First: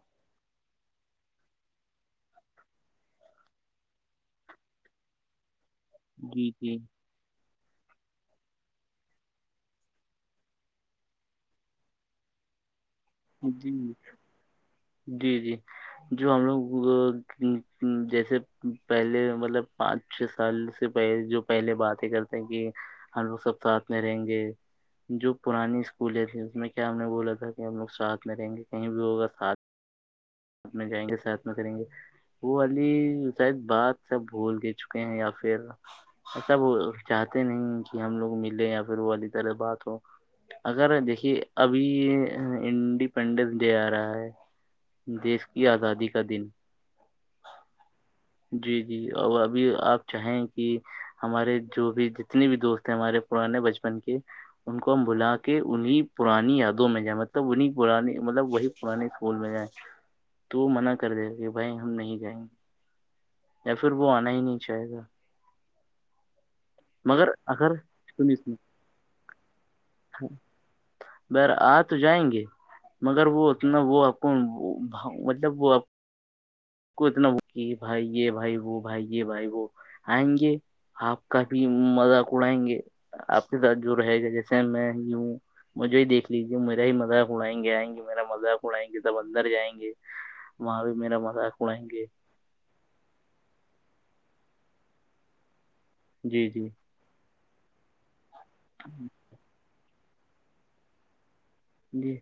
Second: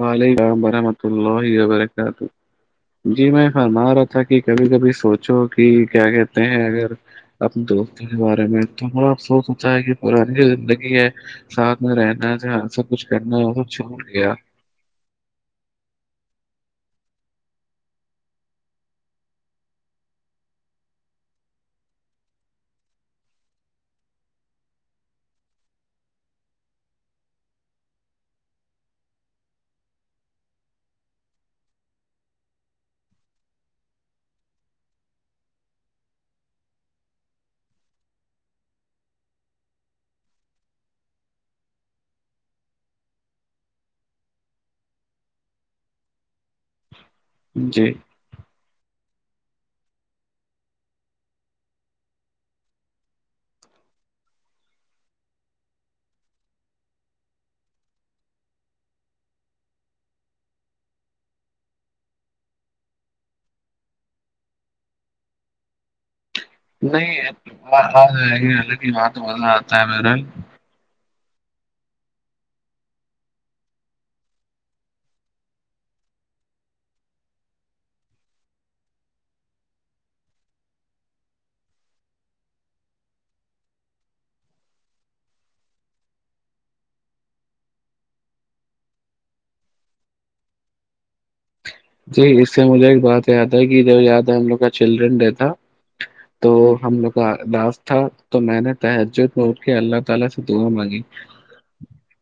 وعلیکم وورحمۃ اللہ وبرکاتہ جی میں فرما رہا تھا کہ کبھی کبھی سوچو کہ کیا کہتے جی ہیں جی اگر اپنے دوستوں کے بارے میں تو بڑا افسوس ہوتا ہے کہ پرانی جو زندگی ہے ساتھ میں رہنا ج سب کچھ کرنا وہ سب جی چھوڑ گیا جی جی جو ہم لوگ جیسے پہلے مطلب پانچ چھ سال سے پہل جو پہلے باتیں کرتے ہیں کہ ہم لوگ سب ساتھ میں رہیں گے جو پرانی اسکولیں تھی اس میں کیا ہم نے بولا تھا کہ ہم لوگ ساتھ میں رہیں گے کہیں بھی ہوگا ساتھ اپنے جائیں گے ساتھ میں کریں گے وہ علی شاید بات سب بھول دے چکے ہیں یا پھر ایسا وہ چاہتے نہیں کہ ہم لوگ ملے یا پھر وہ والی طرح بات ہو اگر دیکھیے ابھی انڈیپینڈنس ڈے آ رہا ہے دیش کی آزادی کا دن جی جی جی اور ابھی آپ چاہیں کہ ہمارے جو بھی جتنے بھی دوست ہیں ہمارے پر نے بچپن کی ان کو ہم بلا کے انہیں پرانی یادوں میں جائیں مطلب انہیں پرانی مطلب وہی پرانے اسکول میں جائیں تو وہ منع کر دے کہ بھائی ہم نہیں جائیں گے یا پھر وہ آنا ہی نہیں چاہے گا نہیں مگر گی اگر سنی حکن سنی یہ تو مزہ آتا ہے مر ب آ تو جائیں گے مگر وہ اتنا وہ آپ کو مطلب وہپ کو اتنا کہ بھائیے بھائی وہ بھائی بھائی وہ آئیں گے آپ کافی مذاق اڑائیں گے آپ کے ساتھ جو رہے گا جیسے میں ہی ہوں مجھے ہی دیکھ لیجیے میرا ہی مذاق اڑائیں گے آئیں گے میرا مذاق اڑائیں گے جب اندر جائیں گے وہاں بھی میرا مذاق اڑائیں گے اس سے مجھے ایک بات یاد ہے کہ ج یاد ہے ہم لوگ کا چلڈرن ڈے تھا جی تو جی ہم لوگ کادااز تھا تو میں نے تہجد میں ا کے اللہ تعالی سے دعا مانگی جی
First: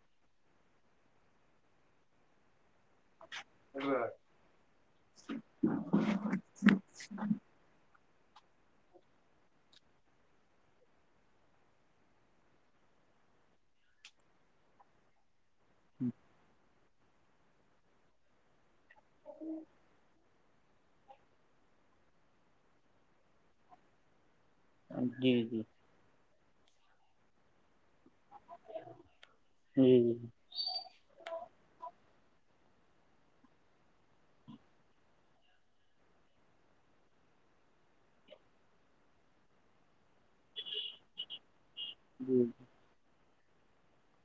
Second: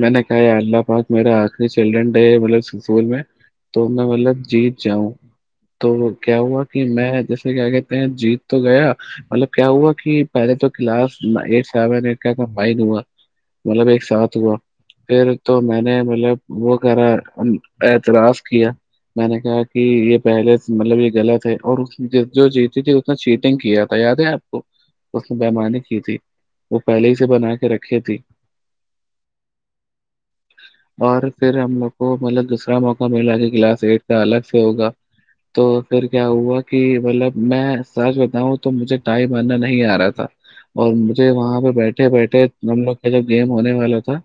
میں نے کہا اللہ پاک میرا آخری چلڈرن ڈے ہے مطلب اسکول میں تو میں مطلب جیت جاؤں تو کیا ہوا کہ میں جس کیا کہتے ہیں جیت تو گیا مطلب کیا ہوا کہ پہلے تو کلاس ایٹ سیون فائن ہوا مطلب ایک ساتھ ہوا پھر تو میں نے مطلب وہ کرا ا تلاس کیا میں نے کہا کہ یہ پہلے مطلب یہ غلط ہے اور جو چیتی تھی انا چیٹنگ کیا تھا یاد ہے آپ اس جی نے جی بمانی کی تھی وہ پہلے ہی سے بنا کے رکھھی تھی جی جی اور پھر ہم لوگ کو مطلب دوسرا موقع مللا کہ کلاس ایٹ کا الگ سے ہوگا تو پھر کیا ہوا کہ مطلب میں سچ بتاؤں تو مجھے ٹائم آنا نہیں آ رہا تھا اور مجھے وہاں پہ بیٹھے بیٹھے جی جی بیٹھے ہم لوگ کا جو گیم ہونے والا تھا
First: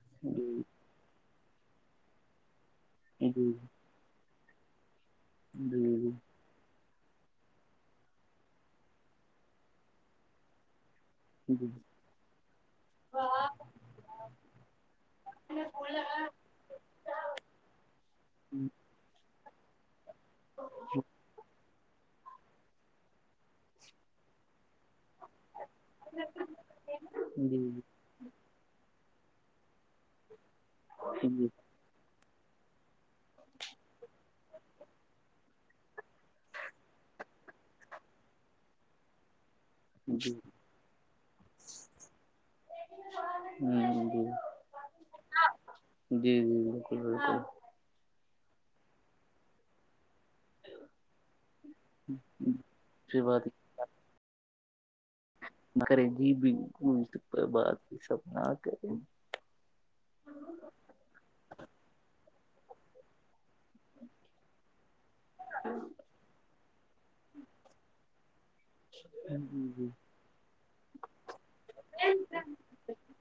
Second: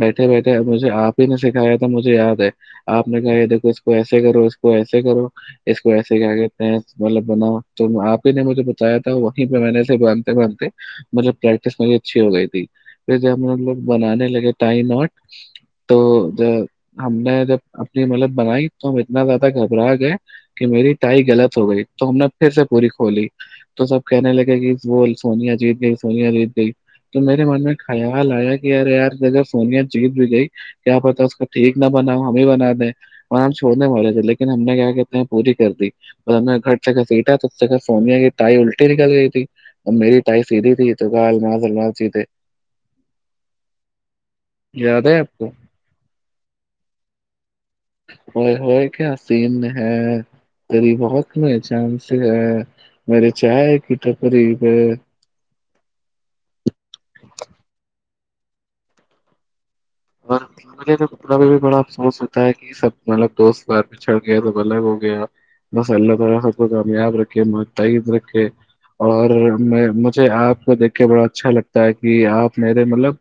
بیٹھے بیٹھے مجھے آپ نے سکھایا تھا مجھے یاد ہے آپ نے جی جی جی جی کہا یہ دیکھو اس کو ایسے کرو اس کو ایسے کرو اسک جی ایس گ آگے مطلب بناؤ تو آپ ہی نے مجھے بتایا تھا وہیں پہ میں نے سےے باندھتے باندھتے مطلب پریکٹس م اچھی ہو گئی تھی پھر جب مطلب بنانے لگے ت ناٹ تو ج ہم نے جب اپنی ملد بنائی تو ہم اتنا زیادہ گھبرا گئے کہ میری ٹائی غلط ہو گئی تو ہم نے پھر سے پوری کھولی تو سب کہنے لگے کہ وہ سونیا جیت گئی سونیا جیت گئی تو میرے من میں کھیا ال آیا کہ یار یار جہ سونیا جیت بھی گئی کیا پتا اس کو ٹھیک نہ بناؤ ہم ہی بنا دیں بن چھوڑنے والے تھے لیکن ہم نے کیا کہتے ہیں پوری کر دی اور گھر جگہ بییھا تو اس جہ سونیا کی تائی الٹی نکل گئی تھی اب میریٹف سیدھی تھی تو کہ الم المار سیدھے ہ جی یاد ہے آپ کو جی جی بالکل بالکل ہو ہو کیا سین ہے تری بات میں جان سے ہے سے میرے بات چائے کی ٹقریب ہے نہ کریں جی بھی بات سب نہ کریں اور بولے کتا پہ بھی بڑا افسوس ہوتا ہے کہ سب مطلب دوست ار بھی چڑھ گئے تو بولے وہ بسلہ ترب گ ہمیااد رک م ترک اور جی میں جی مجھے آپ کو دیکھ کے بڑا اچھا لگتا ہے کہ آپ میرے مطلب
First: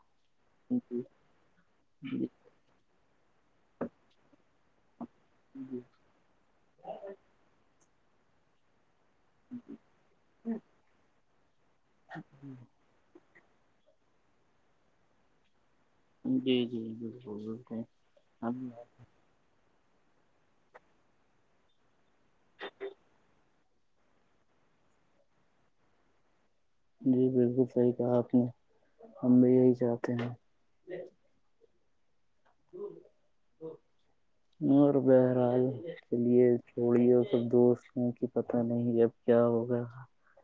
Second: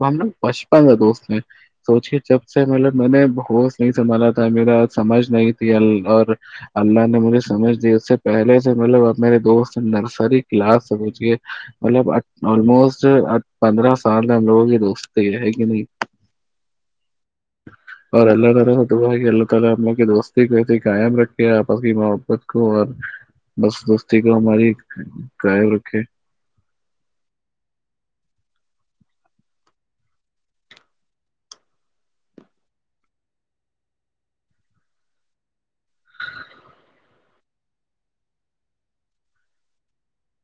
نے بچپن تھا دوست نے سوچے جی جب سے مطلب میں نے ہوش نہیں سنبھالا تھا میرا سمجھ نہیں تھی ال اور اللہ نے مجھے سمجھ دی اس سے پہلے سے مطلب میرے دوست نرسری کلاسوچے مطلب آلموسٹ پندرہ سال ہم لوگ ہی دوست ہی رہ کہ نہیں جی جی جی بالکل بالکل اورلہ ہم ترہ س تو وہ ال ال اپنے کے دوستی کو ایسے قائم رکھے آپس کی محبت کو اور بس دوستی کو ہماری قائب رکھے جی بالکل صحیح کہا آپ نے ہم بھی یہی چاہتے ہیں ہ ہ [unintelligible] اور اور بہرحال کے لیے چھوڑیے سب دوست نے کہ پتہ نہیں اب کیا ہوگا [unintelligible]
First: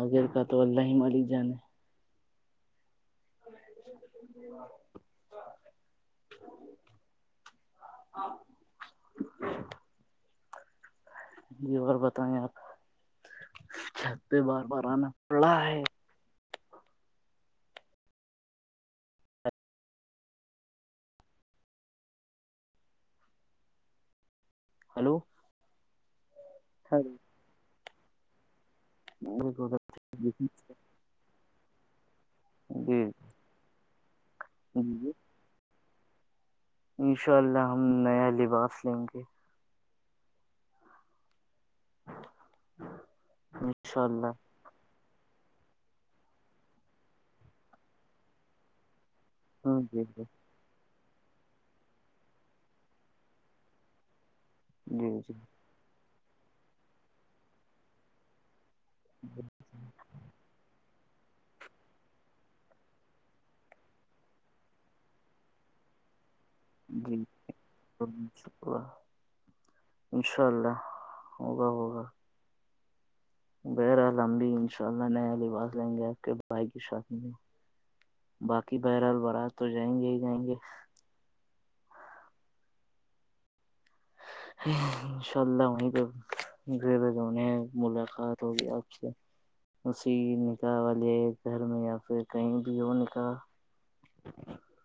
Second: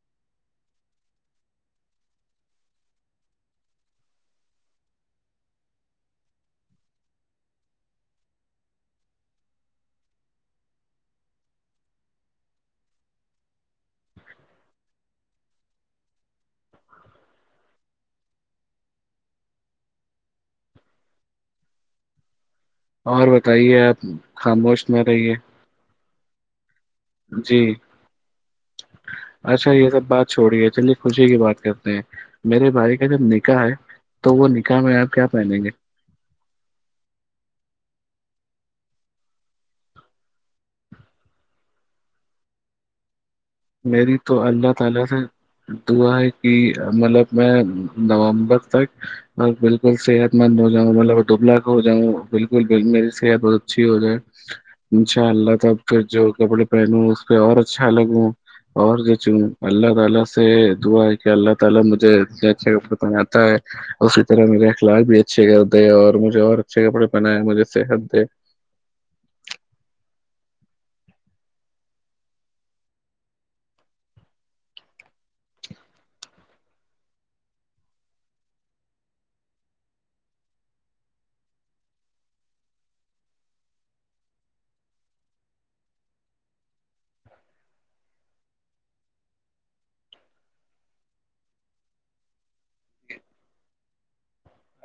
آگر کا تو الاہم علی جان ہے [unintelligible] ہاں جی اور بتائیں یپ چتے بار بار آنا پڑا ہے اور بتائیے آپ خاموش نہ ہلو رہیے جی اچھا یہ سب بات چھوڑی ہے چ لے خوشی کی بات کرتے ہیں میرے بھائی جی کا جب نکاح ہے تو وہ نکاح میں جی آپ کیا پہنیں گے انشاء اللہ ہم نیا لباس لیں گے ہ میری تو اللہ تعالی سے دا ہے کہ مطلب میں نومبر تک ب ہ بالکل جی جی صحت مند ہو جاؤا مطلب ڈبلا ہو جاؤں بالکل بکل میری صحت بہت اچھی ہو جائے ان شاء جی اللہ تب پھر جو کپڑے پہنوں اس پہ اور اچھا لگوں اور جو چوں جی اللہ تعالی سے دعا کہ اللہ تعالی مجھے انے اچھے حقت میں آتا ہے اسی طرح میرے اخلاق بھی اچھے کرتے اور مجھے اور اچھے کپڑے جی پہنائے مجھے صحت دے انشاء اللہ ہوگا ہوگا بہرحال ہمم بھی ان شاء اللہ نیا لباس لیں گے آپ کے بھائی کے ساتھ میں باقی بہرحال برات تو جائیں گے ہی جائیں گے انشاء اللہام عیکم گیر جمیں ملاقات ہوگی آپ سے اسی نکاح والے گھر میں یا پھر کہیں بھی ہو نکاح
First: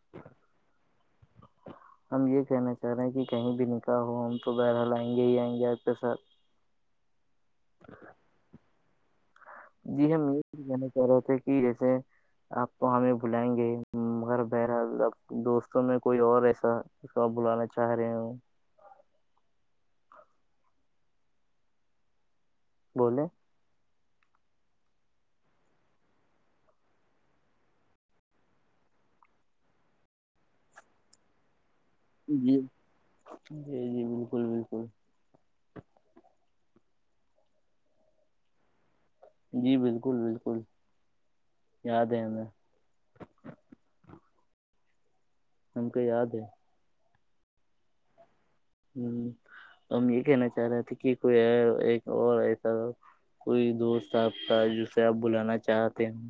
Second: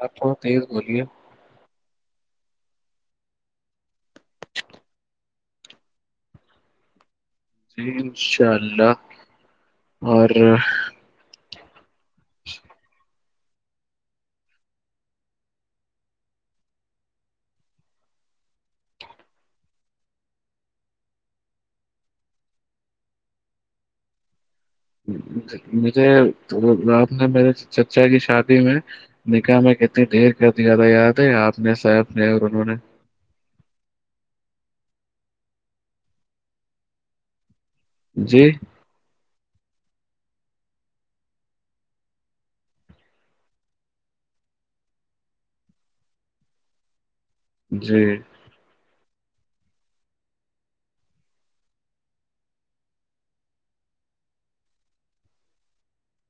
آپ تھوڑا تیز بولیے ہم یہ کہنا چاہ رہے ہیں کہ کہیں بھی نکح ہو ہم تو برحل آئیں گے ہی آئیں گے آپ کے ساتھ جی انشاء اللہ اور کہہ رہے تھے کہ جیسے آپ کو ہمیں بلائیں گے مگر بہرحال اب دوستوں میں کوئی اور ایسا اس کو بلانا چاہ رہی ہوں بولیں مجھے رات نے میرے چچا کی شادی میں نکاح میں کتنی دیر کر دیا تھا یاد ہے آپ نے شاید جی جی جی بالکل بالکل جی جی بالکل بالکل یاد ہے ہمیں ہمم کو یاد ہے جی ہ تو ہم یہ کہنا چاہ رہے تھے کہ کوئی اور ایسا کوئی دوست آپ کا جسے آپ بلانا چاہتے ہیں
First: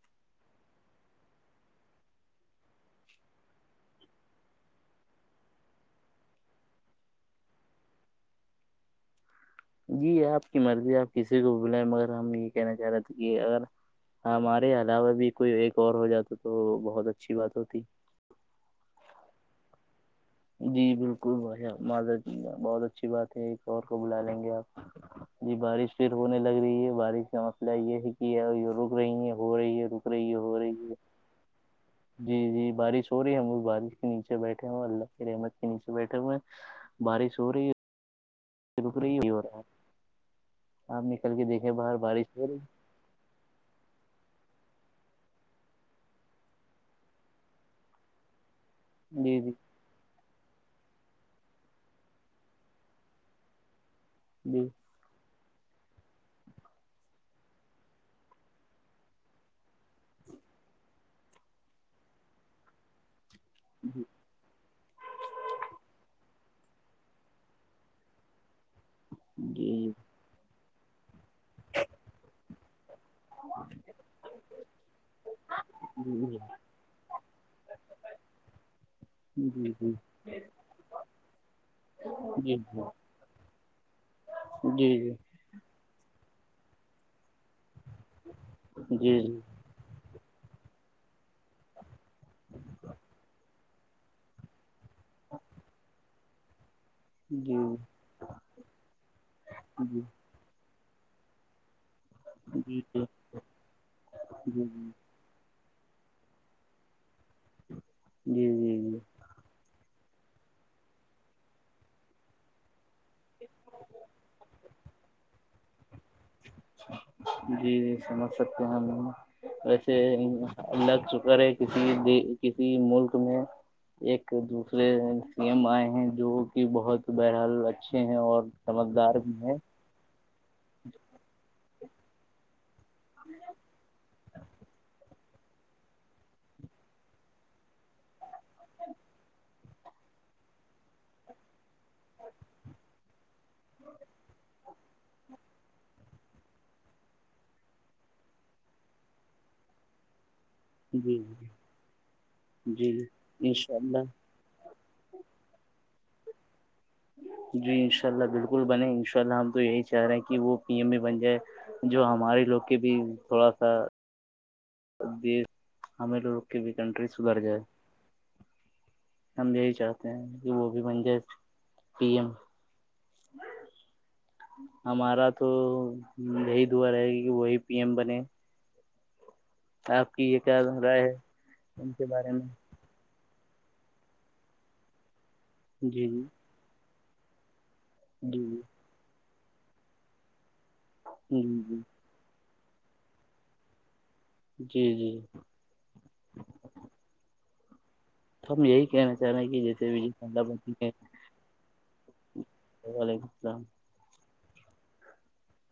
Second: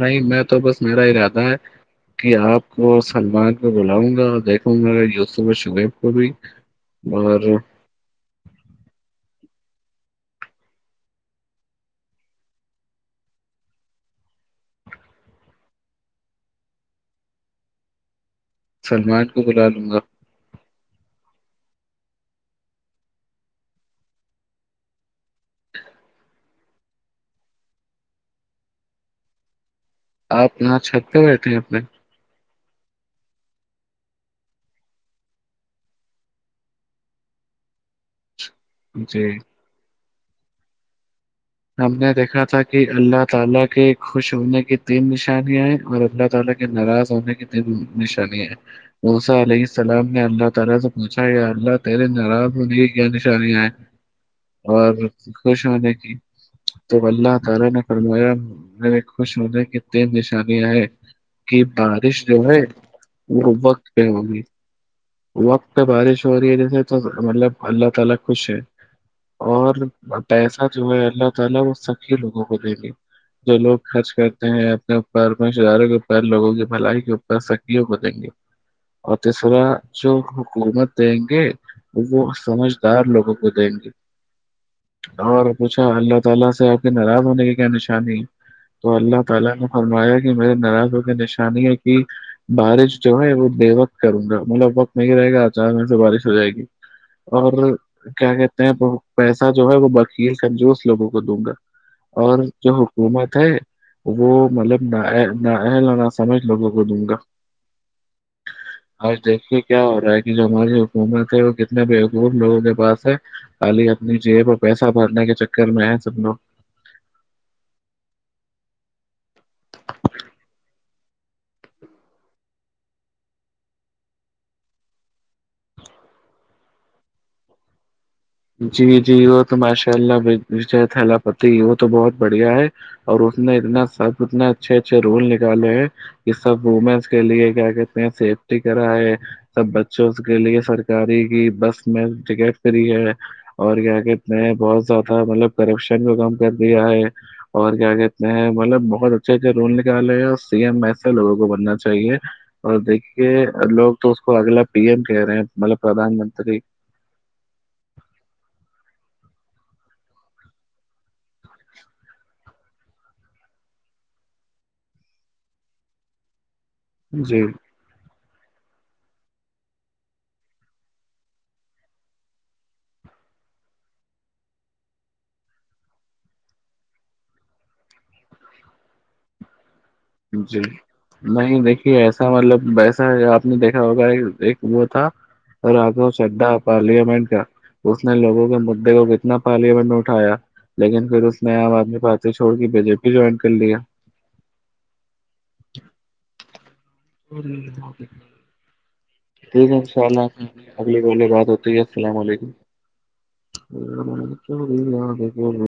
نہیں میں تو بس میرا ہی رہتا ہے کہ آپ کو سلمان کو بلاؤں گا اور دیکھوں گا یوسف شعیب کو بھی اور جی آپ کی مرضی آپ کسی کو بلائیں مگر ہم یہ کہنا چاہ رہے تھے کہ اگر ہاں ہمارے علاوہ بھی کوئی ایک اور ہو جاتا تو بہت اچھی بات ہوتی سلمان کو بلا لوں گا جی بالکل بھ معذر ج بہت اچھی بات ہے ایک اور کو بلا لیں گے آپ جی بارش پھر ہونے لگ رہی ہے بارش کا مسئلہ یہ ہے کہ رک رہی ہے ہو رہی ہے رک رہی ہے آپ ہو یہاں رہی ہے چھت پہ بیٹھے ہیں اپنے جی جی بارش ہو رہی ہے ہم بارش کے نیچے بیٹھے ہو اللہ کے نیچے بیٹھے ہوئے ہیں بارش ہو رہی ہے رک جی رہی ہو رہا ہے آپ نکل کے دیکھ ہم نے دیکھا تھا کہ اللہ تعالی کے خوش ہونے کی تین نشانیاں اور اللہ تعالی کے ناراض ہونے کی ایک نشانی ہے وہ جی سا جی ہی سلام نے اللہ تعالی سے پوچھا اللہ تیرے ناراض ہو نہیں کیا نشانیں ہے جی اور خوش ہو دیکھی تو اللہ تعالی نے فرمایا میرے خوش ہونے ک ت نشانی آئے کہ بارش جو ہے وہ وقت پہ ہوگی وقت پہ بارش چیے تو مطلب اللہ تعالی خوش ہے جی اور جی پیسہ جو ہے ال وہ سکی لوگوں کو دیں گی جو لوگ خرچ کرتے ہیں اپنے اوپر پیش اداروں کے اوپر لوگوں کی بلائی کے اوپر سکیوں کو دیں گے اور جی جی تیسرا جی جو حکومت دیں گے وہ جی جی سمجھدار لوگوں کو دیں گے جی جی اچ اللہ تعالی سے آپ کے ناراض ہونے کی کیا نشانی تو جی جی جی اللہ تعالی نے فرمایا کہ میرے ناراضوں کی نشانی ہے کہ بارش جو ہے وہ دیوک کروں گا مطلب وقت نہیں رہے گا چار منٹ سے بارش ہو جائے گی اور کیا کہتے ہیں پیسہ جو ہے وہ بکیل کا جوس لوگوں کو دوں گا اور جو حکومت ہے وہ مطلب نہ ا لو نہ سمجھ لوگوں کو دوں گا جی جی آج دیکھیے کیا ہو رہا ہے کہ جو ہماری حکومت ہے وہ کتنے بیےقور لوگوں کے پاس خالی اپنی جی پ پیسہ بھرنے کے چکر میں ہے سب لوگ جی جی سمجھ سکتے ہیں ویسے لگ چکا ہے کسی د کسی ملک میں ایک دوسرے سی ایم آئے ہیں جو کہ بہت بہرحال اچھے ہیں اور جی جی سمجھدار بھی تو ہیں میںش لہ تھلا پتی وہ تو بہت بڑھیا ہے اور اس نے اتنا سب اتنے اچھے اچھے رول نکالے ہیں یہ سب وومنس کے لیے کیا کہتے ہیںیف چٹی کرا ہے سب بچوں کے لیے سرکاری کی بس میں ٹکٹ کری ہے اور کیا کہ ات میں بہت زیادہ مطلب کرپشن کو کم کر دیا ہے اور کیا کہتے ہیں مطلب بہت اچھے اچھے رول نکالے ہیں ایسے جی لوگوں کو بننا چاہیے اور جی دیکھیے انشاء لوگ تو اللہ اگلا پی ایم کہہ رہے ہیں مطلب پردان منتری جی انشاء اللہ بالکل بنے انشاء اللہ ہم تو یہی چاہ رہے ہیں کہ وہ پی ایم میں بن جائے جو ہمارے لوگ کے بھی تھوڑا سا ت ہمیں لگ کی بھی کنٹری سدھر جی جائے ہم یہی چاہتے ہیں کہ وہ بھی منجے پی ایم ہمارا تو یہی دعا رہے گی کہ وہی پی ایم بنے آپ کی یہ جی کیا رائے ہے نہیں ان دیکھیے کے ایسا بارے میں مطلب ویسا آپ نے دیکھا ہوگا کہ ایک وہ تھا اور جی رگو جی شھا پارلیامنٹ کا اس نے جی لگوں کے مدے کو کتنا پارلیامنٹ میں اٹھایا لیکن پھر جی اس نے عام آدمی پار تو چھوڑ کے بی جے پی جوائن کر لیا جی جی اور ہم یہی کہنا چاہ رہے ہیں کہ ٹھیک ہے ان جیسے بھی شاء جی اللہ بچی۔ اگلے بے بات ہوتی ہے السلام علیکم وعلیکم السلام ا میے